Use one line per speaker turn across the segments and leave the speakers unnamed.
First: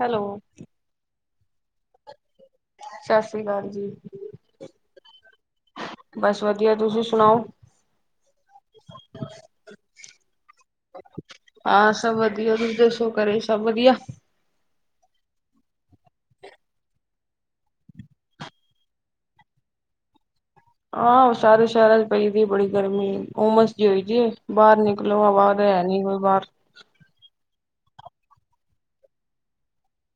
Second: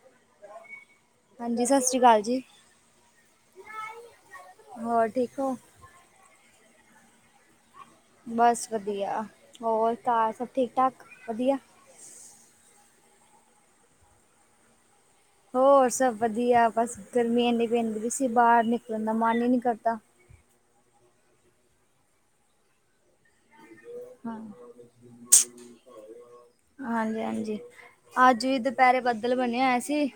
Hello,
ਹਾਂਜੀ ਸੱਤ ਸ਼੍ਰੀ ਆਕਾਲ ਜੀ।
ਸੱਤ ਸ਼੍ਰੀ ਆਕਾਲ ਜੀ,
ਹੋਰ ਠੀਕ ਹੋ?
ਬਸ ਵਧੀਆ ਤੁਸੀਂ ਸੁਣਾਓ?
ਬਸ ਵਧੀਆ, ਹੋਰ ਘਰ ਸਭ ਠੀਕ- ਠਾਕ ਵਧੀਆ?
ਹਾਂ ਸਭ ਵਧੀਆ ਤੁਹੀ ਦੱਸੋ ਘਰੇ ਸਭ ਵਧੀਆ?
ਹੋਰ ਸਭ ਵਧੀਆ ਬਸ ਗਰਮੀ ਏਨੀ ਪੈਂਦੀ- ਪੈਦੀ ਸੀ ਬਾਰ ਨਿਕਲਣ ਦਾ ਮਨ ਹੀ ਨਹੀਂ ਕਰਦਾ।
ਹਾਂ ਸਾਰੇ ਸੈ਼ਰਾ ਪਈ ਵੀ ਬੜੀ ਗਰਮੀ ਆ ਓ ਜੀ ਜੇ
ਹਾਂ,
ਬਾਰ ਨਿਕਲੋ ਹਵਾ ਤੇ ਹੈ ਨੀ ਕੋਈ ਬਾਰ
ਹਾਂਜੀ- ਹਾਂਜੀ ਅੱਜ ਵੀ ਦੁਪਹਿਰੇ ਬੱਦਲ ਬਣਿਆ ਹੋਇਆ ਸੀ।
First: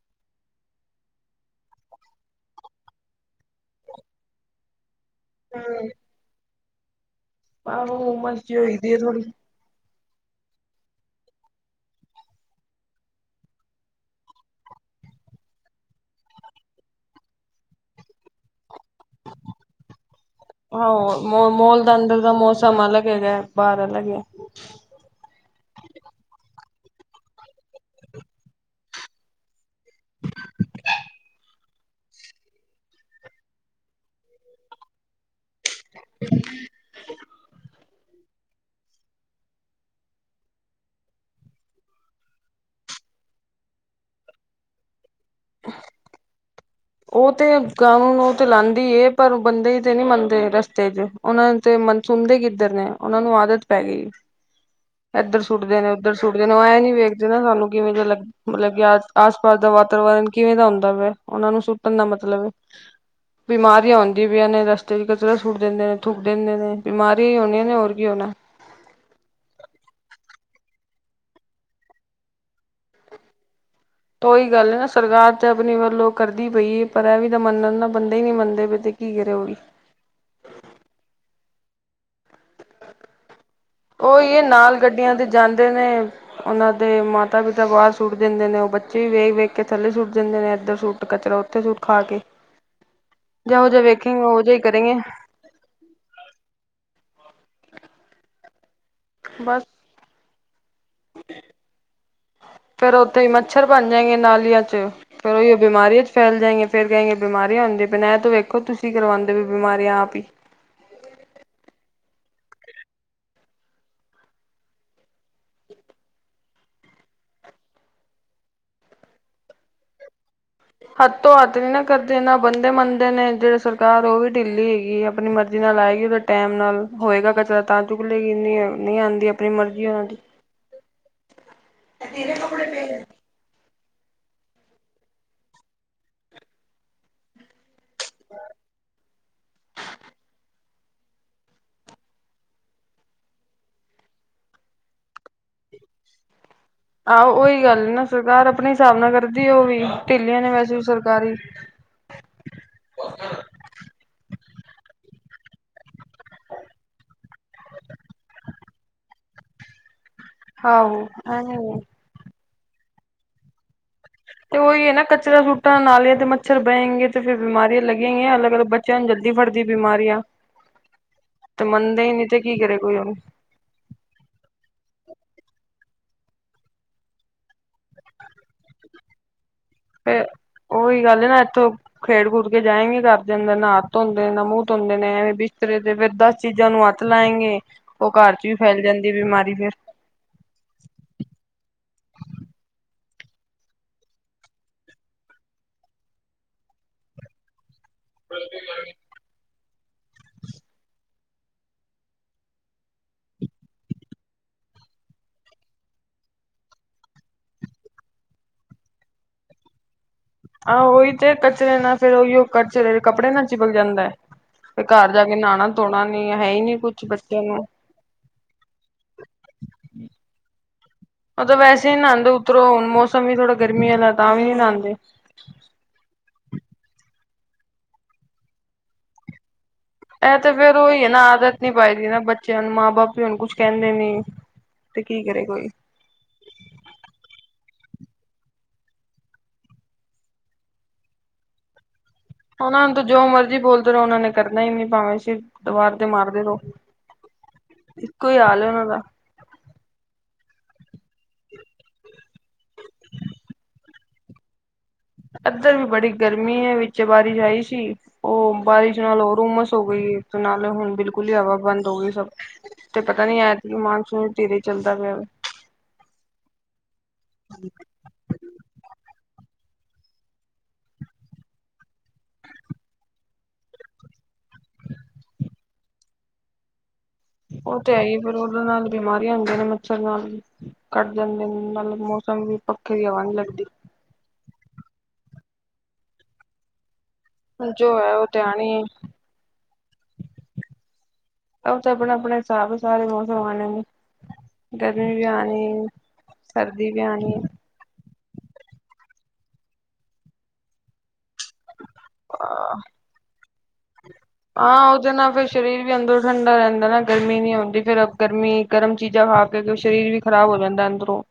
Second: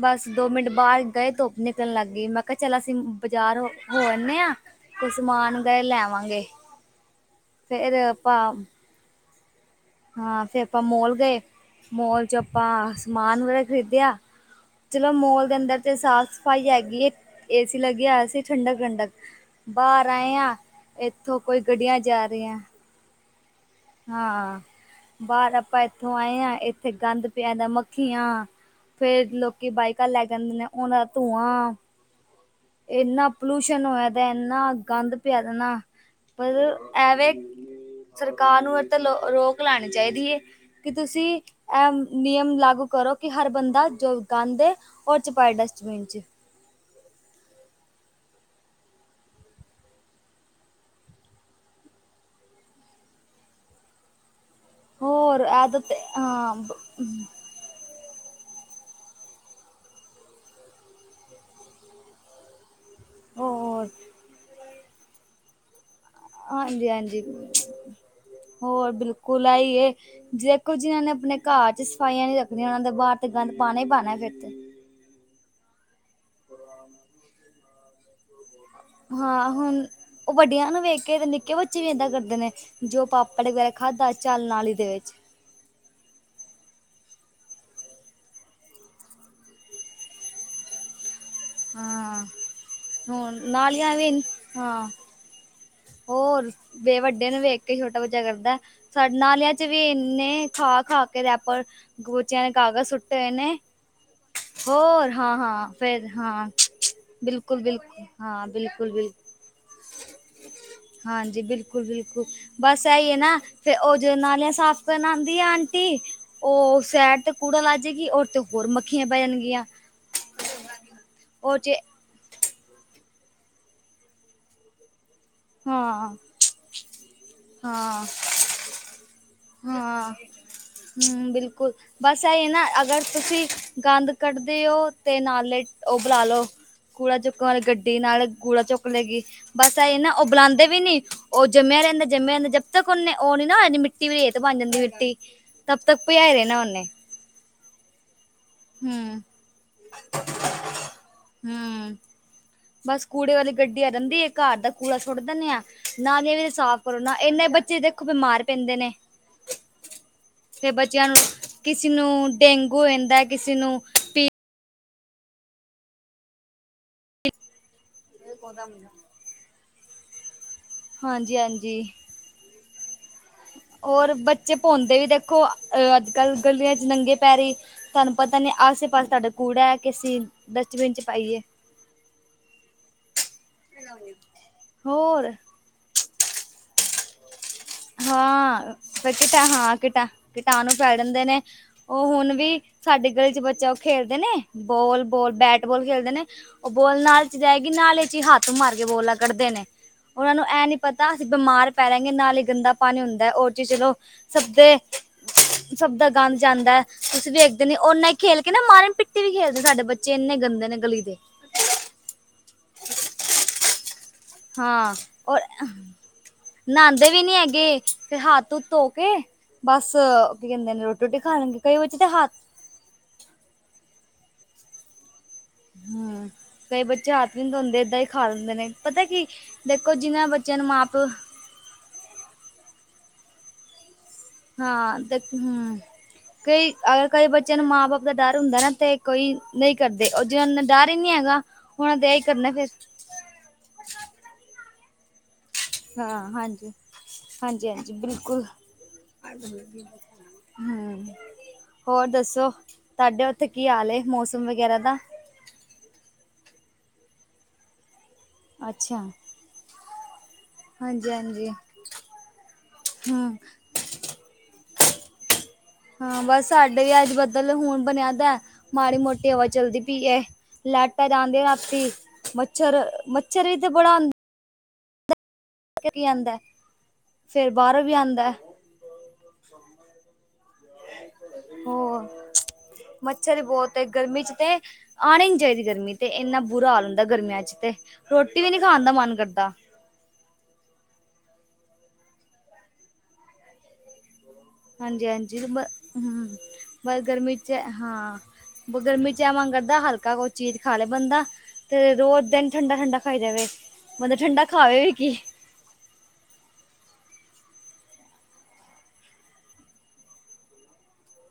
ਬਸ ਦੋ ਮਿੰਟ ਬਾਹਰ ਗਏ ਧੁੱਪ ਨਿਕਲਣ ਲੱਗ ਗਈ, ਮੈਂ ਕਿਹਾ ਚੱਲ ਅਸੀਂ ਬਾਜ਼ਾਰ ਹੋ -ਹੋ ਆਣੇ ਹਾਂ। ਕੋਈ ਸਮਾਨ ਵਗੈਰਾ ਲੈ‌ ਆਵਾਂਗੇ।
ਆਹੋ ਮਰਜ਼ੀ ਹੋਈ ਦੀ ਹੈ ਥੋੜ੍ਹੀ
ਹਾਂ ਫਿਰ ਆਪਾਂ ਮੋਲ ਗਏ ਮੋਲ ਚ ਆਪਾਂ ਸਮਾਨ ਵਗੈਰਾ ਖ਼ਰੀਦਿਆ। ਜਦੋਂ ਮੋਲ ਦੇ ਅੰਦਰ ਤੇ ਸਾਫ਼ ਸਫ਼ਾਈ ਹੈਗੀ ਹੈ, ਏਸੀ ਲੱਗਿਆ ਹੋਇਆ ਸੀ ਠੰਡਕ- ਠੰਡਕ। ਬਾਹਰ ਆਏ ਹਾਂ
ਆਹਾਂ ਮੋ ਮੋਲ ਦਾ ਅੰਦਰ ਦਾ ਮੌਸਮ ਅਲਗ ਹੈਗਾ। ਬਾਹਰ ਅਲੱਗ ਹੈ।
ਹਾਂ ਬਾਹਰ ਆਪਾਂ ਇੱਥੋਂ ਆਏ ਹਾਂ, ਇੱਥੇ ਗੰਦ ਪਿਆ ਦਾ ਮੱਖੀਆਂ। ਫੇਰ ਲੋਕੀ ਬਾਈਕਾਂ ਲੈ ਜਾਂਦੇ ਨੇ ਉਹਨਾਂ ਦਾ ਧੂੰਆਂ। ਇਨ੍ਹਾਂ ਪੋਲੂਸ਼ਨ ਹੋਇਆ ਦਾ ਇਨਾ ਗੰਦ ਪਿਆ ਦਾ ਨਾ ਪਰ ਐਵੇਂ। ਸਰਕਾਰ ਨੂੰ ਇਹ ਤੇ ਰੋਕ ਲਾਉਣੀ ਚਾਹੀਦੀ ਹੈ। ਕਿ ਤੁਸੀਂ ਇਹ ਨਿਯਮ ਲਾਗੂ ਕਰੋ, ਕਿ ਹਰ ਬੰਦਾ ਜੋ ਗੰਦ ਏ‌ ਉਹ ਚ ਪਾਏ ਡਸਟਬਿਨ ਚ
ਉਹ ਤੇ ਕਾਨੂੰਨ ਨੂੰ ਉਹ ਤੇ ਲਾਉਂਦੀ ਏ, ਪਰ ਬੰਦੇ ਤੇ ਨਹੀਂ ਮੰਨਦੇ ਰਸਤੇ ਚ ਉਹਨਾਂ ਤੇ ਮਨਸੁੰਦੇ ਕਿੱਧਰ ਨੇ ਉਹਨਾਂ ਨੂੰ ਆਦਤ ਪੈ ਗਈ।
ਹੋਰ
ਇੱਧਰ ਸੁੱਟਦੇ ਨੇ
ਆਦਤ
ਉੱਧਰ ਸੁੱਟਦੇ
ਹਾਂ
ਨੇ, ਉਹ ਐਂ ਨੀ ਵੇਖਦੇ ਨਾ ਸਾਨੂੰ ਕਿਵੇਂ ਦਾ ਮਤਲਬ ਕਿ ਆ ਆਸ ਪਾਸ ਦਾ ਵਾਤਾਵਰਨ ਕਿਵੇਂ ਦਾ ਹੁੰਦਾ ਵਾ ਉਹਨਾਂ ਨੂੰ ਸੁੱਟਣ ਦਾ ਮਤਲਬ।
ਹੋਰ
ਬਿਮਾਰੀਆਂ ਹੁੰਦੀਆਂ ਪਈਆਂ ਨੇ, ਰਸਤੇ 'ਚ ਕਚਰਾ ਸੁੱਟ ਦਿੰਦੇ ਨੇ। ਥੁੱਕ ਦਿੰਦੇ ਨੇ,
ਹਾਂਜੀ ਹਾਂਜੀ
ਬਿਮਾਰੀਆਂ ਹੀ ਹੋਣੀਆਂ ਨੇ ਹੋਰ ਕੀ ਹੋਣਾ‌।
ਹੋਰ ਬਿਲਕੁਲ ਏ। ਦੇਖੋ ਜਿਨਾਂ ਨੇ ਆਪਣੇ ਘਰ 'ਚ ਸਫਾਈਆਂ ਨੀ ਰੱਖਣੀਆਂ, ਉਹਨਾਂ ਤੇ ਬਾਹਰ ਤੇ ਗੰਦ ਪਾਣਾ ਹੀ ਪਾਣਾ‌।
ਤੋਂ ਉਹੀ ਗੱਲ ਹੈ ਨਾ, ਸਰਕਾਰ ਤੇ ਆਪਣੀ ਵੱਲੋਂ ਕਰਦੀ ਪਈ ਏ, ਪਰ ਇਹ ਵੀ ਤਾਂ ਮੰਨਣ ਨਾ, ਬੰਦੇ ਹੀ ਨਹੀਂ ਮੰਨਦੇ ਪਏ ਤੇ ਕੀ ਕਰੇ ਉਹ
ਹਾਂ
ਵੀ
ਹੁਣ, ਉਹ ਵੱਡਿਆ ਨੂੰ ਵੇਖ ਕੇ ਤੇ ਨਿੱਕੇ ਬੱਚੇ ਵੀ ਏਦਾਂ ਕਰਦੇ ਨੇ। ਜੋ ਪਾਪੜ ਵਗੈਰਾ ਖਾਧਾ,
ਉਹੀ ਇਹ
ਚੱਲ ਨਾਲੀ
ਨਾਲ
ਦੇ ਵਿੱਚ।
ਗੱਡੀਆਂ ਤੇ ਜਾਂਦੇ ਨੇ‌, ਉਹਨਾਂ ਦੇ ਮਾਤਾ- ਪਿਤਾ ਬਾਹਰ ਸੁੱਟ ਦਿੰਦੇ ਨੇ, ਉਹ ਬੱਚੇ ਵੀ ਵੇਖ- ਵੇਖ ਕੇ ਥੱਲੇ ਸੁੱਟ ਦਿੰਦੇ ਨੇ, ਇੱਧਰ ਸੁੱਟ ਕਚਰਾ ਉੱਧਰ ਸੁੱਟ ਤਾਂ ਖਾ ਕੇ,
ਹਾਂ ਹੁਣ
ਜਿਹੋ ਜਿਹਾ
ਨਾਲੀਆਂ ਵੀ
ਵੇਖੇਗੇ, ਉਹੋ ਜਿਹਾ ਹੀ
ਹਾਂ
ਕਰੇਗੇ‌‌।
ਹੋਰ, ਫੇਰ ਵੱਡੇ ਨੂੰ ਵੇਖ ਕੇ ਛੋਟਾ ਬੱਚਾ ਕਰਦਾ, ਸਾਡੇ ਨਾਲਿਆਂ
ਬਸ
'ਚ ਵੀ ਏਨੇ ਖਾ ਖਾ ਕੇ ਰੈਪਰ, ਬੱਚਿਆਂ ਨੇ ਕਾਗਜ਼
ਫੇਰ
ਸੁੱਟੇ
ਉੱਥੇ ਹੀ
ਹੋਏ ਨੇ,
ਮੱਛਰ ਬਣ ਜਾਏਂਗੇ ਨਾਲੀਆਂ ਚ
ਹੋਰ
ਫੇਰ
ਹਾਂ,
ਉਹੀ
ਹਾਂ
ਬਿਮਾਰੀਆਂ
ਫੇਰ।
ਚ
ਹਾਂ
ਫੈਲ ਜਾਏਂਗੇ ਫਿਰ ਕਹੇਗੇ ਬਿਮਾਰੀਆਂ ਹੁੰਦੀਆਂ ਪਈਆਂ
ਬਿਲਕੁਲ-ਬਿਲਕੁਲ
ਨੇ, ਇਹ ਤਾਂ
ਹਾਂ
ਵੇਖੋ ਤੁਸੀਂ
ਬਿਲਕੁਲ-ਬਿਲਕੁਲ
ਕਰਵਾਉਂਦੇ ਪਏ ਹੋ ਬਿਮਾਰੀਆਂ ਆਪ ਹੀ।
ਹਾਂਜੀ। ਬਿਲਕੁਲ, ਬਿਲਕੁਲ ਬਸ ਏਹੀ ਹੈ ਨਾ, ਫਿਰ ਉਹ ਜੋ ਨਾਲੀਆ ਸਾਫ਼ ਕਰਨ ਆਂਦੀ ਏ ਅੰਟੀ, ਉਹ ਸੈਡ ਤੇ ਕੂੜਾ ਲਾ ਜੇਗੀ ਔਰ ਤੇ ਹੋਰ ਮੱਖੀਆਂ ਬਹਿ ਜਾਣਗੀਆਂ।
ਹੱਥ ਤੋਂ ਹੱਥ
ਉਹ
ਨੀ
ਚ
ਨਾ ਕਰਦੇ, ਇਹ ਨਾ ਬੰਦੇ ਮੰਨਦੇ ਨੇ, ਜਿਹੜੇ ਸਰਕਾਰ ਉਹ ਵੀ ਢਿੱਲੀ ਹੈਗੀ, ਆਪਣੀ ਮਰ ਜ਼ੀ ਨਾਲ ਆਏਗੀ, ਫਿਰ ਟਾਈਮ ਨਾਲ ਹੋਏਗਾ ਕਚਰਾ ਤਾਂ ਚੁੱਕ
ਹਾਂ-ਹਾਂ-ਹਾਂ
ਲੇਗੀ, ਨਹੀਂ ਆਂਦੀ ਆਪਣੀ ਮਰਜ਼ੀ ਉਹਨਾਂ ਦੀ।
ਹੂੰ, ਬਿਲਕੁਲ। ਬਸ ਇਹੀ ਐ ਨਾ, ਅਗਰ ਤੁਸੀਂ ਗੰਦ‌ ਕੱਢਦੇ ਓ ਤੇ ਨਾਲੇ ਉਹ ਬੁਲਾ ਲੋ ਕੂੜਾ ਚੁੱਕਣ ਵਾਲੀ ਗ ਡੀ ਨਾਲੇ ਗੂੜਾ ਚੁੱਕ ਲਏਗੀ, ਬਸ ਏਹੀ ਨਾ ਉਹ ਬੁਲਾਂਦੇ ਵੀ ਨਹੀਂ। ਉਹ ਜੰਮਿਆ ਰਹਿੰਦਾ, ਜੰਮਿਆ ਰਹਿੰਦਾ, ਜਦ ਤੱਕ ਉਹਨੇ ਉਹ ਨਹੀਂ ਨਾ ਉਹ ਹੋ ਜਾਂਦੀ ਮਿੱਟੀ ਵੀ ਰੇਤ ਬਣ ਜਾਂਦੀ ਮਿੱਟੀ। ਤਬ ਤੱਕ ਪਿਆ ਰਹਿਣਾ ਉਹਨੇ‌।
ਆਹੋ ਉਹੀ ਗੱਲ ਨਾ ਸਰਕਾਰ ਆਪਣੇ ਹਿਸਾਬ ਨਾਲ
ਹੂੰ
ਕਰਦੀ ਏ, ਉਹ ਵੀ ਢਿੱਲੀਆਂ ਨੇ ਵੈਸੇ ਵੀ ਸਰਕਾਰ ਵੀ।
ਹੂੰ ਬਸ ਕੂੜੇ ਵਾਲੀ ਗੱਡੀ ਆ ਰਹਿੰਦੀ ਏ, ਘਰ ਦਾ ਕੂੜਾ ਸੁੱਟ ਦਿੰਦੇ ਆ। ਨਾਲੀਆਂ ਵੀ ਤੇ ਸਾਫ਼ ਕਰੋ ਨਾ, ਇੰਨੇ ਬੱਚੇ ਦੇਖੋ ਬਿਮਾਰ ਪੈਂਦੇ ਨੇ। ਤੇ
ਆਹੋ
ਬੱਚਿਆਂ ਨੂੰ,
ਐਵੇਂ ਹੀ ਹੈ।
ਕਿਸੇ ਨੂੰ ਡੇਂਗੂ ਹੋ ਜਾਂਦਾ, ਕਿਸੇ ਨੂੰ ਪੀ
ਤੇ ਉਹੀ ਹੈ ਨਾ ਕਚਰਾ ਸੁੱਟਣ ਨਾਲੀਆਂ ਤੇ ਮੱਛਰ ਬਹਿਗੇ ਤੇ ਫੇਰ ਬਿਮਾਰੀਆਂ ਲਗ ਲੱਗਣਗੀਆਂ ਅਲੱਗ-ਅਲੱਗ ਬੱਚਿਆਂ ਨੂੰ ਜਲਦੀ ਫੜਦੀਆਂ ਬਿਮਾਰੀਆਂ
ਹਾਂਜੀ
ਤੇ
ਹਾਂਜੀ
ਮੰਨਦੇ ਹੀ ਨਹੀਂ। ਤੇ ਕੀ ਕਰੇ ਕੋਈ ਹੁਣ।
ਔਰ ਬੱਚੇ ਘੁੰਮਦੇ ਵੀ ਦੇਖੋ, ਅੱਜ- ਕੱਲ ਗਲੀਆਂ 'ਚ ਨੰਗੇ ਪੈਰੀਂ। ਤੁਹਾਨੂੰ ਪਤਾ ਨਹੀਂ ਆਸੇ -ਪਾਸੇ ਸਾਡਾ ਕੂੜਾ ਏ ਕੇ ਅਸੀਂ
ਫੇਰ
ਡਸਟਬਿਨ 'ਚ
ਉਹੀ ਗੱਲ ਨਾ
ਪਾਈਏ।
ਇੱਥੋਂ ਖੇਡ ਖੂਡ ਕੇ ਜਾਏਗੇ, ਘਰੇ ਦੇ ਅੰਦਰ ਨਾ ਹੱਥ ਧੋਂਦੇ, ਨਾ ਮੂੰਹ ਧੋਂਦੇ ਨੇ
ਹੋਰ
ਐਵੇਂ ਇਸਰੇ ਦੇ ਫੇਰ ਦਸ ਚੀਜ਼ਾਂ ਨੂੰ ਹੱਥ ਲਾਏਂਗੇ, ਉਹ ਘਰ ਚ ਵੀ ਫੈਲ ਜਾਂਦੀ ਬਿਮਾਰੀ ਫਿਰ।
ਕੀਟਾਣੂੰ ਫੈਲ ਜਾਂਦੇ ਨੇ। ਉਹ ਹੁਣ ਵੀ ਸਾਡੇ ਗਲੀ ਚ ਬੱਚਾ ਉਹ ਖੇਲਦੇ ਨੇ। ਬੋਲ, ਬੋਲ, ਬੈਟ ਬੋਲ ਖੇਲਦੇ ਨੇ ਉਹ ਬੋਲ ਨਾਲੇ ਚ ਜਾਏਗੀ, ਨਾਲੇ ਚ ਹੀ ਹੱਥ ਮਾਰ ਕੇ ਬੋਲਾ ਕੱਢਦੇ ਨੇ। ਉਹਨਾਂ ਨੂੰ ਇਹ ਨੀ ਪਤਾ ਅਸੀਂ ਬਿਮਾਰ ਪੈ ਰਹਾਂਗੇ ਨਾਲ ਹੀ ਗੰਦਾ ਪਾਣੀ ਹੁੰਦਾ ਏ, ਓ ਚੀਜ਼ ਚਲੋ ਸਭ ਦੇ ਸਭ ਦਾ ਗੰਦ ਜਾਂਦਾ, ਤੁਸੀਂ ਵੇਖਦੇ ਨੀ ਓਨਾ ਹੀ ਖੇਲ ਕੇ ਨਾ ਮਾਰਨ ਪਿੱਟੀ ਵੀ ਖੇਲਦੇ, ਸਾਡੇ ਬੱਚੇ ਇੰਨੇ ਗੰਦੇ ਨੇ
ਆਹ
ਗਲੀ
ਉਹੀ
ਦੇ
ਤੇ ਕਚਰੇ ਨਾਲ ਫਿਰ ਓਹੀਓ ਕਚਰੇ ਕੱਪੜੇ ਨਾ ਚਿਪਕ ਜਾਂਦਾ ਹੈ। ਤੇ
ਹਾਂ।
ਘਰ ਜਾ ਕੇ
ਔਰ,
ਨਹਾਣਾ ਧੋਣਾ ਨੀ ਹੈ ਹੀ ਨੀ ਕੁੱਛ
ਨਾਂਦੇ ਵੀ ਨੀ
ਬੱਚਿਆਂ ਨੂੰ
ਹੈਗੇ, ਫੇਰ ਹੱਥ ਹੁਥ ਧੋ ਕੇ ਬਸ ਕੀ ਕਹਿੰਦੇ ਨੇ, ਰੋਟੀ-ਰੋਟੀ ਖਾ ਲੈਣਗੇ, ਕਈ ਬੱਚੇ ਤੇ ਹੱਥ
ਓਤਰੋਂ ਮੌਸਮ ਵੀ ਥੋੜ੍ਹਾ ਗਰਮੀ ਵਾਲਾ ਹੈ, ਤਾਂ ਵੀ ਨਹੀਂ ਨਾਂਦੇ।
ਹੂ, ਕਈ ਬੱਚੇ ਹੱਥ ਵੀ ਨੀ ਧੋਂਦੇ ਇੱਦਾਂ ਹੀ ਖਾ ਲੈਂਦੇ ਨੇ, ਪਤਾ ਹੈ ਕੀ, ਦੇਖੋ, ਜਿਨ੍ਹਾਂ ਬੱਚਿਆਂ ਨੂੰ ਮਾਂ-ਪਿਓ
ਕੁਟ ਨੀ ਪਾਈਦਾ ਬੱਚਿਆਂ ਨੂੰ ਮਾਂ-ਬਾਪ ਵੀ ਹੁਣ ਕੁਛ ਕਹਿੰਦੇ ਨੀ
ਹਾਂ, ਤੇ
ਕੀ ਕਰੇ ਕੋਈ
ਹਮ। ਕਈ ਅ ਕਈ ਬੱਚਿਆਂ ਨੂੰ ਮਾਂ ਬਾਪ ਦਾ ਡਰ ਹੁੰਦਾ ਨਾ, ਤੇ ਕੋਈ ਨਹੀਂ ਕਰਦੇ। ਉਹ ਜਿਨ੍ਹਾਂ ਨੂੰ ਡਰ ਹੀ ਨੀ ਹੈਗਾ ਹੁਣ ਇਹਦਾ ਹੀ ਕਰਨਾ ਫੇਰ।
ਤੂੰ ਜੋ ਮਰਜ਼ੀ ਬੋਲਦੇ ਰਹੋ, ਉਨ੍ਹਾਂ ਨੇ ਕਰਨਾ ਹੀ ਨੀ ਭਾਂਵੇ ਸਿਰ ਦੀਵਾਰ ਤੇ
ਹਾਂ
ਮਾਰਦੇ ਰਹੋ,
ਹਾਂਜੀ
ਇੱਕੋ ਹਾਲ ਹੈ ਉਨ੍ਹਾਂ ਦਾ।
ਅੱਛਾ ਜੀ ਹਮ ਹੋਰ ਦੱਸੋ, ਤੁਹਾਡੇ ਉੱਥੇ ਕੀ ਹਾਲ ਹੈ ਮੌਸਮ ਵਗੈਰਾ ਦਾ?
ਏਧਰ ਵੀ ਬੜੀ ਗਰਮੀ ਹੈ। ਵਿੱਚ ਬਾਰਿਸ਼ ਆਈ ਸੀ, ਉਹ
ਅੱਛਾ
ਬਾਰਿਸ਼ ਨਾਲ ਉਹ ਉਮਸ ਹੋ ਗਈ ਏ ਤੇ ਨਾਲੇ ਹੁਣ
ਹਾਂਜੀ
ਬਿਲਕੁਲ ਹੀ
ਹਾਂਜੀ
ਹਵਾ ਬੰਦ ਹੋ ਗਈ ਸਭ। ਤੇ ਪਤਾ
ਹਮ
ਨੀ, ਐਦਕੀ ਮਾਨਸੂਨ ਧੀਰੇ ਚੱਲਦਾ ਪਿਆ।
ਹਾਂ ਬਸ, ਸਾਡੇ ਵੀ ਅੱਜ ਬੱਦਲ ਹੁਣ ਬਣਿਆਦਾ। ਮਾੜੀ ਮੋਟੀ ਹਵਾ ਚੱਲਦੀ ਪਈ ਏ। ਲੈਟਾਂ ਜਾਂਦੀਆਂ ਰਾਤੀ, ਮੱਛਰ, ਮੱਛਰ ਵੀ ਤੇ ਬੜਾ
[inaudible]
ਕੀ ਆਂਦਾ, ਫੇਰ
ਉਹ
ਬਾਹਰੋਂ ਵੀ
ਤੇ ਹੈ ਹੀ
ਆਂਦਾ।
ਫਿਰ ਉਹਦੇ ਨਾਲ ਬਿਮਾਰੀਆਂ ਹੁੰਦੀਆਂ ਨੇ ਮੱਛਰ ਨਾਲ ਵੀ, ਕੱਟ ਜਾਂਦੇ ਨੇ। ਨਾਲੋਂ
ਹੋਰ
ਮੌਸਮ ਵੀ, ਪੱਖੇ ਦੀ ਹਵਾ ਨੀ
ਮੱਛਰ
ਲੱਗਦੀ।
ਬਹੁਤ ਹੈ ਗਰਮੀ 'ਚ ਤੇ ਆਣੀ ਨੀ ਚਾਹੀਦੀ ਗਰਮੀ, ਤੇ ਇੰਨਾ ਬੁਰਾ ਹਾਲ ਹੁੰਦਾ ਗਰਮੀਆਂ 'ਚ। ਵਿੱਚ
ਜੋ
ਤੇ
ਹੈ ਉਹ
ਰੋਟੀ ਵੀ ਨੀ
ਆਣੀ
ਖਾਣ ਦਾ ਮਨ ਕਰਦਾ।
ਉਹ ਤੇ, ਆਪਣਾ -ਆਪਣਾ ਹਿਸਾਬ, ਸਾਰੇ ਮੌਸਮ ਆਣੇ ਨੇ।
ਹਾਂਜੀ,
ਗਰਮੀ ਵੀ
ਹਾਂਜੀ। ਬ
ਆਣੀ ਸਰਦੀ
ਬਸ
ਵੀ ਆਣੀ
ਗਰਮੀ 'ਚ ਹਾਂ ਬੱਸ ਗਰਮੀ 'ਚ ਆ ਮੰਨ ਕਰਦਾ, ਹਲਕਾ ਕੋਈ ਚੀਜ਼ ਖਾ ਲੇ ਬੰਦਾ ਤੇ ਰੋਜ ਦਿਨ
ਆ
ਠੰਡਾ- ਠੰਡਾ ਖਾਈ ਜਾਵੇ। ਮਤਲਬ ਠੰਡਾ ਖਾਵੇ
ਹਾਂ,
ਵੀ
ਉਹਦੇ
ਕੀ
ਨਾਲ ਫਿਰ ਸ਼ਰੀਰ ਵੀ ਅੰਦਰੋਂ ਠੰਡਾ ਰਹਿੰਦਾ ਨਾ, ਗਰਮੀ ਨੀ ਹੁੰਦੀ। ਫਿਰ ਗਰਮੀ, ਗਰਮ ਚੀਜ਼ਾਂ ਖਾ ਕੇ ਸ਼ਰੀਰ ਖਰਾਬ ਹੋ ਜਾਂਦਾ ਅੰਦਰੋਂ।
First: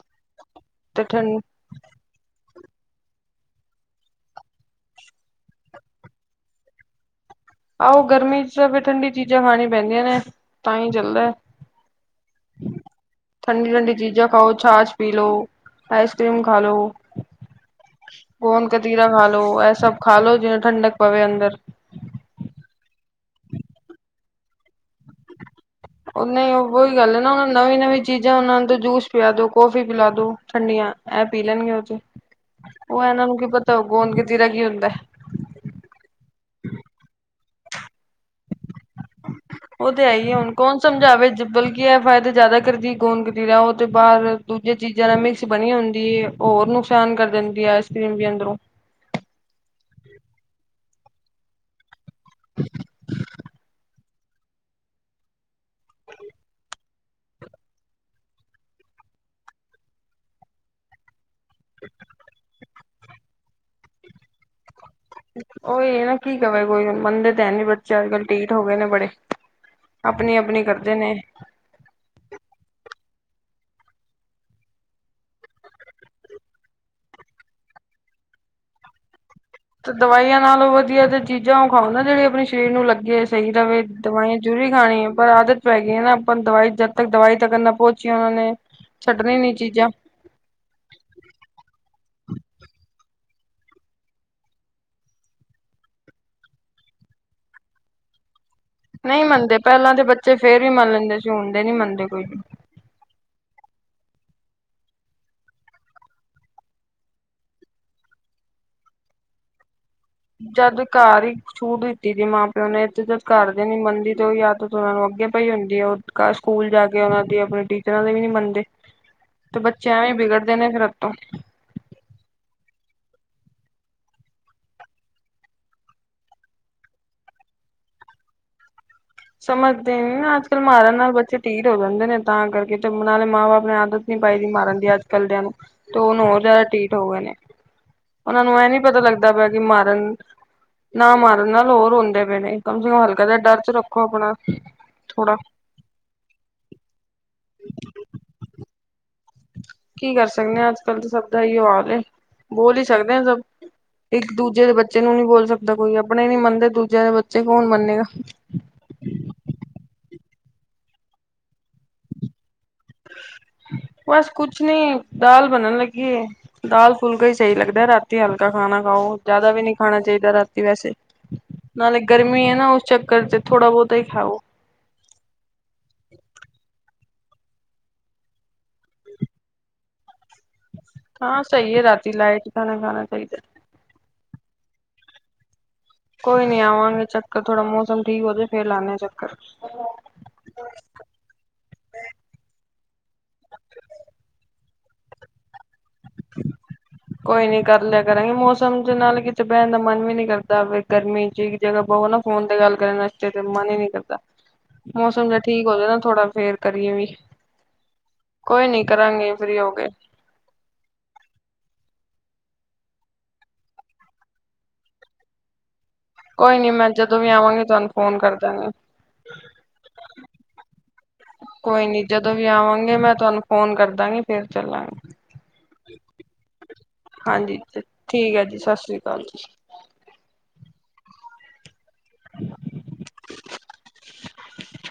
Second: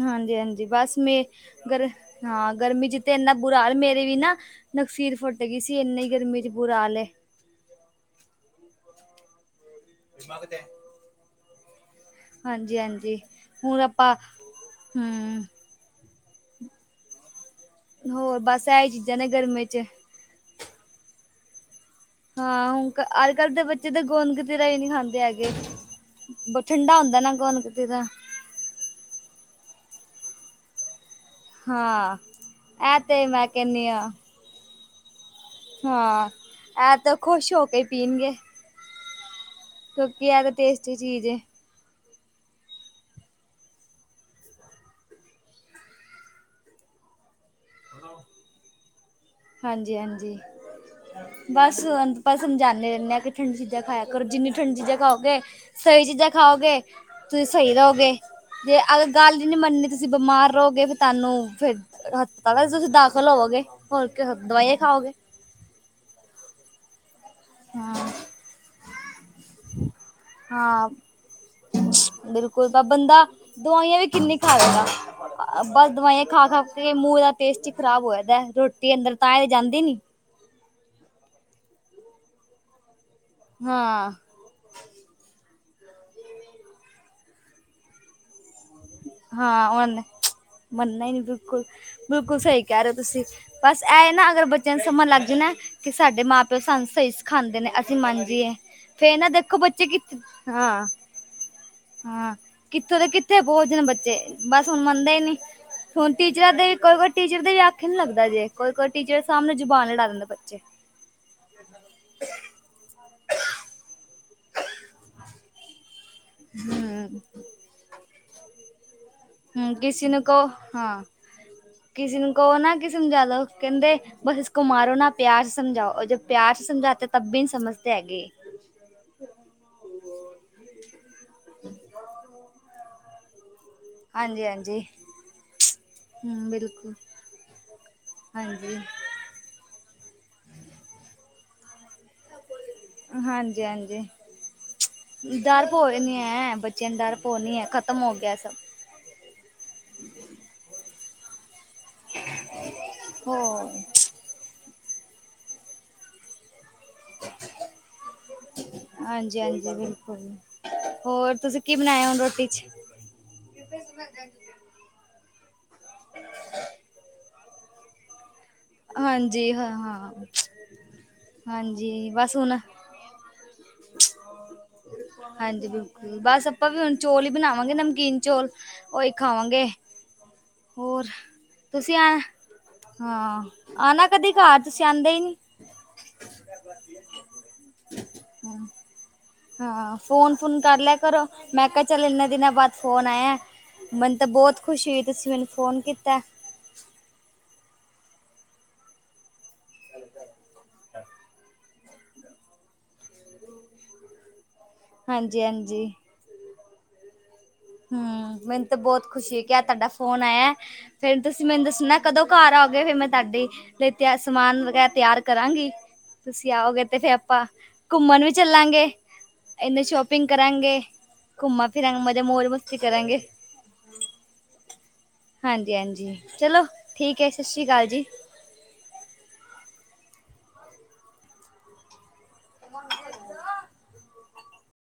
ਹਾਂਜੀ, ਹਾਂਜੀ। ਬਸ
ਤੇ
ਮੇ
ਠੰ
ਗਰ ਹਾਂ, ਗਰਮੀ 'ਚ ਤੇ ਇੰਨਾ ਬੁਰਾ ਹਾਲ ਮੇਰੇ ਵੀ ਨਾ ਨਕਸੀਰ ਫੁੱਟ ਗਈ ਸੀ, ਇੰਨੀ ਗਰਮੀ 'ਚ ਬੁਰਾ ਹਾਲ ਏ।
ਆਹੋ, ਗਰਮੀ 'ਚ ਤਾਂ ਫਿਰ ਠੰਡੀ ਚੀਜ਼ਾਂ ਖਾਣੀ ਪੈਂਦੀਆਂ ਨੇ, ਤਾਂ ਹੀ ਚੱਲਦਾ
ਹਾਂਜੀ-ਹਾਂਜੀ
ਠੰਡੀ,
ਹੁਣ
ਠੰਡੀ
ਆਪਾਂ
ਚੀਜ਼ਾਂ ਖਾਓ, ਛਾਛ ਪੀ
ਹੂੰ
ਲਓ ਆਈਸ ਕਰ੍ਰੀਮ ਖਾ ਲਓ,
ਹੋਰ
ਗੋਨ
ਬਸ ਇਹੀ
ਗਤੀਰਾ
ਚੀਜ਼ਾਂ
ਖਾ
ਨੇ
ਲਓ।
ਗਰਮੀ
ਇਹ
ਚ
ਸਭ ਖਾ ਲਓ ਜਿਨਾਂ ਠੰਡਕ ਪਵੇ ਅੰਦਰ।
ਹਾਂ। ਹੁੰ ਅੱਜ- ਕੱਲ੍ਹ ਦੇ ਬੱਚੇ ਤਾਂ ਗੁੰਦ ਗਤੀਰਾ ਹੀ ਨਹੀਂ ਖਾਂਦੇ ਹੈਗੇ।
ਉਹ ਨਹੀਂ ਉਹੀ
ਠੰਡਾ
ਗੱਲ
ਹੁੰਦਾ
ਹੈ ਨਾ, ਉਹ
ਗੋਂਦ
ਨਵੀਂ- ਨਵੀਂ
ਕਤੀਰਾ
ਚੀਜ਼ਾਂ ਉਹਨਾਂ ਨੂੰ ਜੂਸ ਪਿਲਾ ਦੋ, ਕੌਫੀ ਪਿਲਾ ਦੋ ਠੰਡੀਆਂ। ਐ ਪੀ ਲੈਣਗੇ ਬੱਚੇ।
ਹਾਂ, ਇਹ
ਉਹ
ਤੇ
ਇਹਨਾਂ ਨੂੰ ਕੀ
ਮੈਂ
ਪਤਾ
ਕਹਿੰਦੀ ਹਾਂ
ਗੋਂਦ ਗਤੀਰਾ ਕੀ ਹੁੰਦਾ?
ਹਾਂ। ਐ ਤੇ ਖੁਸ਼ ਹੋ ਕੇ ਪੀਣਗੇ।
ਉਹ ਤੇ ਹੈ
ਕਿਉਂਕਿ
ਹੀ ਏ
ਇਹ
ਹੁਣ,
ਤਾਂ
ਕੌਣ
ਟੇਸਟੀ ਚੀਜ਼
ਸਮਝਾਵੇ
ਏ।
ਕੀ ਹੈ ਫਾਇਦਾ ਜ਼ਿਆਦਾ ਕਰਦੀ ਗੌਦ ਕਤੀਰਾ ਉਹ ਤੇ ਬਾਹਰ ਦੂਜਿਆ ਚੀਜ਼ਾਂ ਨਾਲ ਮਿਕਸ ਬਣੀ ਹੁੰਦੀ ਔਰ ਨੁਕਸਾਨ ਕਰ ਦਿੰਦੀ ਆ ਆਈਸ ਕਰ੍ਰੀਮ ਵੀ ਅੰਦਰੋਂ
ਹਾਂਜੀ- ਹਾਂਜੀ ਬਸ ਆਪਾਂ ਸਮਝਾਉਦੇ ਰਹਿੰਦੇ ਕਿ ਠੰਡੀ ਚੀਜ਼ਾਂ ਕਰੋ ਜਿੰਨੀ ਠੰਡੀ ਚੀਜ਼ਾਂ ਖਾਓਗੇ, ਸਹੀ ਚੀਜ਼ਾਂ ਖਾਓਗੇ, ਤੁਸੀਂ ਸਹੀ ਰਹੋਗੇ ਜੇ ਅਗਰ ਗੱਲ ਹੀ ਨੀ ਮੰਨਨੀ ਤੁਸੀਂ ਬਿਮਾਰ ਰਹੋਗੇ ਫਿਰ ਤੁਹਾਨੂੰ ਫੇਰ ਹਸਪਤਾਲਾਂ 'ਚ ਤੁਸੀਂ ਦਾਖਲ ਹੋਵੋਗੇ, ਹੋਰ ਕਿ ਦਵਾਈਆਂ ਖਾਓਗੇ
ਉਹੀ ਨਾ ਕੀ ਕਵੇ ਕੋਈ ਮੰਨਦੇ ਤਾਂ ਹੈ ਨੀ ਬੱਚੇ
ਹਾਂ
ਅੱਜ ਕੱਲ ਠੀਠ ਹੋ ਗਏ ਨੇ ਬੜੇ ਆਪਣੀ -ਆਪਣੀ
ਹਾਂ
ਕਰਦੇ ਨੇ
ਬਿਲਕੁਲ ਤਾਂ ਬੰਦਾ ਦਵਾਈਆਂ ਵੀ ਕਿੰਨੀ ਖਾਵੇਗਾ। ਬਸ ਦਵਾਈਆਂ ਖਾ-ਖਾ ਕੇ ਮੂੰਹ ਦਾ ਟੇਸਟ ਈ ਖਰਾਬ ਹੋ ਜਾਂਦਾ। ਦੀ ਅੰਦਰ ਤਾਂਏ ਜਾ
ਤੇ ਦਵਾਈਆਂ ਨਾਲੋਂ ਵਦੀਆ ਤੇ ਚੀਜ਼ਾਂ ਓ ਖਾਓ ਨਾ ਜੇੜੇ ਆਪਨੇ ਸਰੀਰ ਨੂੰ ਲੱਗੇ ਸਈ ਰਵੇ
ਹਾਂ
ਦਵਾਈਆਂ ਜ਼ਰੂਰੀ ਖਾਨੀ ਐ ਪਰ ਆਦਤ ਪੈ ਗਈ ਐ ਨਾ ਆਪਾਂ ਨੂੰ ਦਵਾਈ ਜਦ ਤੱਕ ਦਵਾਈ ਤੱਕ ਨਾ ਪੌਂਚੀ ਓਨਾਂ ਨੇ ਛੱਡਣੀ ਨੀ
ਹਾਂ ਓਨਾਂ
ਚੀਜ਼ਾਂ
ਨੇ ਮੰਨਨਾ ਈ ਨਈਂ ਬਿਲਕੁਲ, ਬਿਲਕੁਲ ਸਈ ਕੈ ਰਏਂ ਓਂ ਤੁਸੀਂ। ਬਸ ਐ ਨਾ ਅਗਰ ਬੱਚਿਆਂ ਨੂੰ ਸਮਝ ਲੱਗ ਗਈ ਨਾ ਕੇ ਸਾਡੇ ਮਾਂ-ਪਿਓ ਸਾਨੂੰ ਸਈ ਸਿਖਾਂਦੇ ਨੇ ਅਸੀਂ ਮੰਨਜੀਏ। ਫੇਰ
ਨਹੀਂ
ਨਾ
ਮੰਨਦੇ
ਦੇਖੋ ਬੱਚੇ
ਪਹਿਲਾਂ
ਕਿ
ਦੇ ਬੱਚੇ ਫੇਰ ਵੀ ਮੰਨ ਲੈਂਦੇ ਸੀ ਹੁਣ ਦੇ ਨੀ ਮੰਨਦੇ ਕੋਈ
ਹਾਂ-ਹਾਂ ਕਿੱਥੋਂ ਦੇ ਕਿੱਥੇ ਪੋਂਚ ਜਾਨ ਬੱਚੇ ਬਸ ਹੁਨ ਮੰਨਦੇ ਈ ਨੀ। ਹੁਨ ਟੀਚਰਾਂ ਦੇ ਕੋਈ-ਕੋਈ ਟੀਚਰ ਦੇ ਵੀ ਆਖੇ ਨੀ ਲੱਗਦਾ ਜੇ ਕੋਈ-ਕੋਈ ਟੀਚਰ ਸਾਮਣੇ ਜੁਬਾਨ ਲੜਾ ਦਿੰਦਾ।
ਜਦ ਘਰ ਈ ਇਕ ਛੂਟ ਤੀ ਦੀ ਮਾਂ-ਪਿਓ ਨੇ ਏਥੇ ਤੇ ਘਰਦੇ ਨੀ ਮੰੰਨਦੀ ਤੇ ਓਈ ਆਦਤ ਓਨਾਂ ਨੂੰ ਅੱਗੇ ਪਈ ਹੁੰਦੀ ਐ। ਘਰ ਸਕੂਲ ਜਾ ਕੇ
ਹੂੰ,
ਓਨਾਂ ਦੀ ਆਪਨੇ ਟੀਚਰਾਂ ਦੇ ਵੀ ਨੀ ਮੰਨਦੇ। ਤੇ
ਹੂੰ
ਬੱਚੇ ਐਵੇਂ ਵਿਗੜਦੇ ਨੇ ਫਿਰ ਅੱਤੋਂ।
ਕਿਸੀ ਨੂੰ ਕਓ ਨਾ ਕੇ ਸਮਝਾ ਲੋ ਕੈਂਦੇ ਬਸ ਇਸਕੋ ਮਾਰੋ ਨਾ ਪਿਆਰ ਸੇ ਸਮਝਾਓ ਜਬ ਪਿਆਰ ਸੇ ਸਮਝਾਤੇ ਤਬ ਵੀ ਨੀ ਸਮਝਤੇ ਹੈਗੇ।
ਸਮਝਦੇ ਨੀ ਨਾ ਅੱਜ-ਕੱਲ ਮਾਰਨ ਨਾਲ ਬੱਚੇ ਢੀਠ ਹੋ ਜਾਂਦੇ ਨੇ ਤਾਂ ਕਰਕੇ ਤੇ ਨਾਲੇ ਮਾਂ ਬਾਪ ਨੇ ਆਦਤ ਨੀ ਪਾਈ
ਹਾਂਜੀ
ਦੀ
ਹਾਂਜੀ
ਮਾਰਨ ਦੀ ਅੱਜ-ਕੱਲ ਦਿਆਂ ਨੂੰ, ਤੇ ਹੁਨ ਹੋਰ
ਹੂੰ
ਜ਼ਾਦਾ
ਬਿਲਕੁਲ
ਢੀਠ ਹੋ ਗਏ ਨੇ। ਓਨਾਂ ਨੂੰ ਐ
ਹਾਂਜੀ
ਨੀ ਪਤਾ ਲੱਗ ਪਿਆ ਕੇ ਮਾਰਨ ਨਾ ਮਾਰਨ ਨਾਲ ਹੋਰ ਹੁੰਦੇ ਪਏ ਨੇ ਕਮ ਸੇ ਕਮ ਹਲਕਾ ਦਾ ਡਰ
ਹਾਂਜੀ
ਤੋ ਰੱ
ਡਰ ਭੌ ਨੀ ਐ ਬੱਚਿਆਂ ਨੂੰ ਡਰ ਭੌ ਨੀ ਐ ਖਤਮ ਹੋ ਗੇਆ ਸਬ।
ਕੀ ਕਰ ਸਕਦੇ ਆਂ ਅੱਜ-ਕੱਲ ਤਾਂ ਸਬ ਦਾ ਏਈਓ ਹਾਲ ਏ ਬੋਲ ਈ ਸਕਦੇ ਆਂ
ਹੋ
ਸਬ। ਇੱਕ ਦੂਜੇ ਦੇ ਬੱਚੇ ਨੂੰ ਨੀ ਬੋਲ ਸਕਦਾ ਕੋਈ ਆਪਨੇ ਨੀ ਮੰਨਦੇ ਦੂਜਿਆਂ ਦੇ ਬੱਚੇ ਕੌਨ ਮੰਨੇਗਾ।
ਹਾਂਜੀ-ਹਾਂਜੀ ਬਿਲਕੁਲ, ਹੋਰ ਤੁਸੀਂ ਕੀ ਬਨਾਏਆ ਹੁਨ ਰੋਟੀ ਚ।
ਬਸ ਕੁਛ ਨੀ ਦਾਲ ਬਨਨ ਲੱਗੀਏ ਦਾਲ ਫੁਲਕਾ ਈ ਸਈ ਲੱਗਦਾ ਰਾਤੀ। ਤੇ ਹਲਕਾ ਖਾਨਾ ਖਾਓ ਜ਼ਾਦਾ
ਹਾਂਜੀ
ਵੀ
ਹਾਂ
ਨਈਂ
ਹਾਂ
ਖਾਨਾ ਚਾਈਦਾ ਰਾਤੀ ਵੈਸੇ
ਹਾਂਜੀ
ਨਾਲੇ
ਬਸ
ਗਰਮੀ
ਹੁਣ
ਐ ਨਾ ਉਸ ਚੱਕਰ ਤੇ ਥੋੜਾ ਬੋਤਾ ਈ ਖਾਓ।
ਹਾਂਜੀ ਬਿਲਕੁਲ, ਬਸ ਆਪਾਂ ਵੀ ਹੁਨ ਚੋਲ ਹੀ ਬਨਾਵਾਂਗੇ ਨਮਕੀਨ ਚੋਲ। ਓਈ ਖਾਵਾਂਗੇ, ਹੋਰ
ਹਾਂ ਸਹੀ ਹੈ
ਤੁਸੀਂ
ਰਾਤੀ
ਆਂ
ਲਾਈਟ ਖਾਣਾ ਖਾਣਾ ਚਾਹੀਦਾ
ਹਾਂ ਆਨਾ ਕਦੀ ਘਰ ਤੁਸੀਂ ਆਂਦੇ ਈ ਨੀ।
ਕੋਈ ਨੀ ਆਂਵਾਂਗੇ ਚੱਕਰ ਥੋੜਾ ਮੌਸਮ ਠੀਕ ਹੋਜੇ
ਹਾਂ
ਫੇਰ ਲਾਂਨੇ ਆਂ ਚੱਕ
ਹਾਂ ਫੋਨ ਫੂਨ ਕਰ ਲੇਆ ਕਰੋ, ਮੈਂ ਕਿਆ ਚੱਲ ਏਨੇ ਦਿਨਾਂ ਬਾਦ ਫੋਨ ਆਏਆ। ਮੈਨੂ ਤਾ ਬੋਤ ਖੁਸ਼ੀ ਹੋਈ ਤੁਸੀਂ ਮੈਨੂੰ ਫੋਨ ਕੀਤੈ।
ਕੋਈ ਨੀ ਕਰ ਲਿਆ ਕਰਾਂਗੀ ਮੌਸਮ ਚ ਨਾਲ ਕਿਤੇ ਬੈਨ ਦਾ ਮਨ ਵੀ ਨੀ ਕਰਦਾ ਹੋਵੇ ਗਰਮੀ ਚ ਈ ਜੇਹਾ ਬਵੋ ਨਾ ਫੋਨ ਤੇ ਗੱਲ ਕਰਨ ਆਸਤੇ ਤੇ ਮਨ ਈ ਨੀ ਕਰਦਾ। ਮੌਸਮ ਜਾ
ਹਾਂਜੀ
ਠੀਕ
ਹਾਂਜੀ
ਹੋਜੇ ਨਾ ਥੋੜਾ ਫੇਰ ਕਰੀਏ ਵੀ।
ਹੂੰ,
ਕੋਈ
ਮੈਨੂੰ ਤੇ
ਨੀ
ਬੋਤ
ਕਰਾਂਗੇ
ਖੁਸ਼ੀ ਹੋਈ ਕੇ
ਫ੍ਰਰੀ
ਅੱਜ
ਹੋ
ਤਾਡਾ ਫੋਨ ਆਏਆ। ਫੇਰ ਤੁਸੀਂ ਮੈਨੂੰ ਦੱਸਨਾ ਕਦੋਂ ਘਰ ਆਓਗੇ ਫੇਰ ਮੈਂ ਤਾਡੇ ਲਈ ਤਿਆ ਸਮਾਨ ਵਗੈਰਾ ਤਿਆਰ ਕਰਾਂਗੀ। ਤੁਸੀਂ
ਕੋਈ ਨੀ
ਆਓਗੇ
ਮੈਂ
ਤੇ ਫੇਰ
ਜਦੋਂ ਵੀ
ਆਪਾਂ
ਆਵਾਂਗੀ ਤੁਹਾਨੂੰ ਫੋਨ
ਘੁੰਮਨ ਵੀ
ਕਰ ਦਾਂਗੀ।
ਚੱਲਾਂਗੇ, ਏਨੇ ਸ਼ੋਪਿੰਗ ਕਰਾਂਗੇ। ਘੁੰਮਾਂ ਫਿਰਾਂਗੇ ਮਜ਼ੇ ਮੋਜ਼ ਮਸ
ਆਊਂਗੀ ਮੈਂ ਤੁਆਨੂੰ ਫੋਨ ਕਰਦਾਂਗੀ ਫੇਰ ਚੱਲਾਂਗੇ।
ਹਾਂਜੀ-ਹਾਂਜੀ, ਚਲੋ ਠੀਕ ਹੈ ਸਤਿ
ਹਾਂਜੀ
ਸ਼੍ਰੀ ਅਕਾਲ ਜੀ
ਠੀਕ ਐ ਜੀ ਸਸ ਰੀ ਕਾਲ ਜੀ।
[inaudible]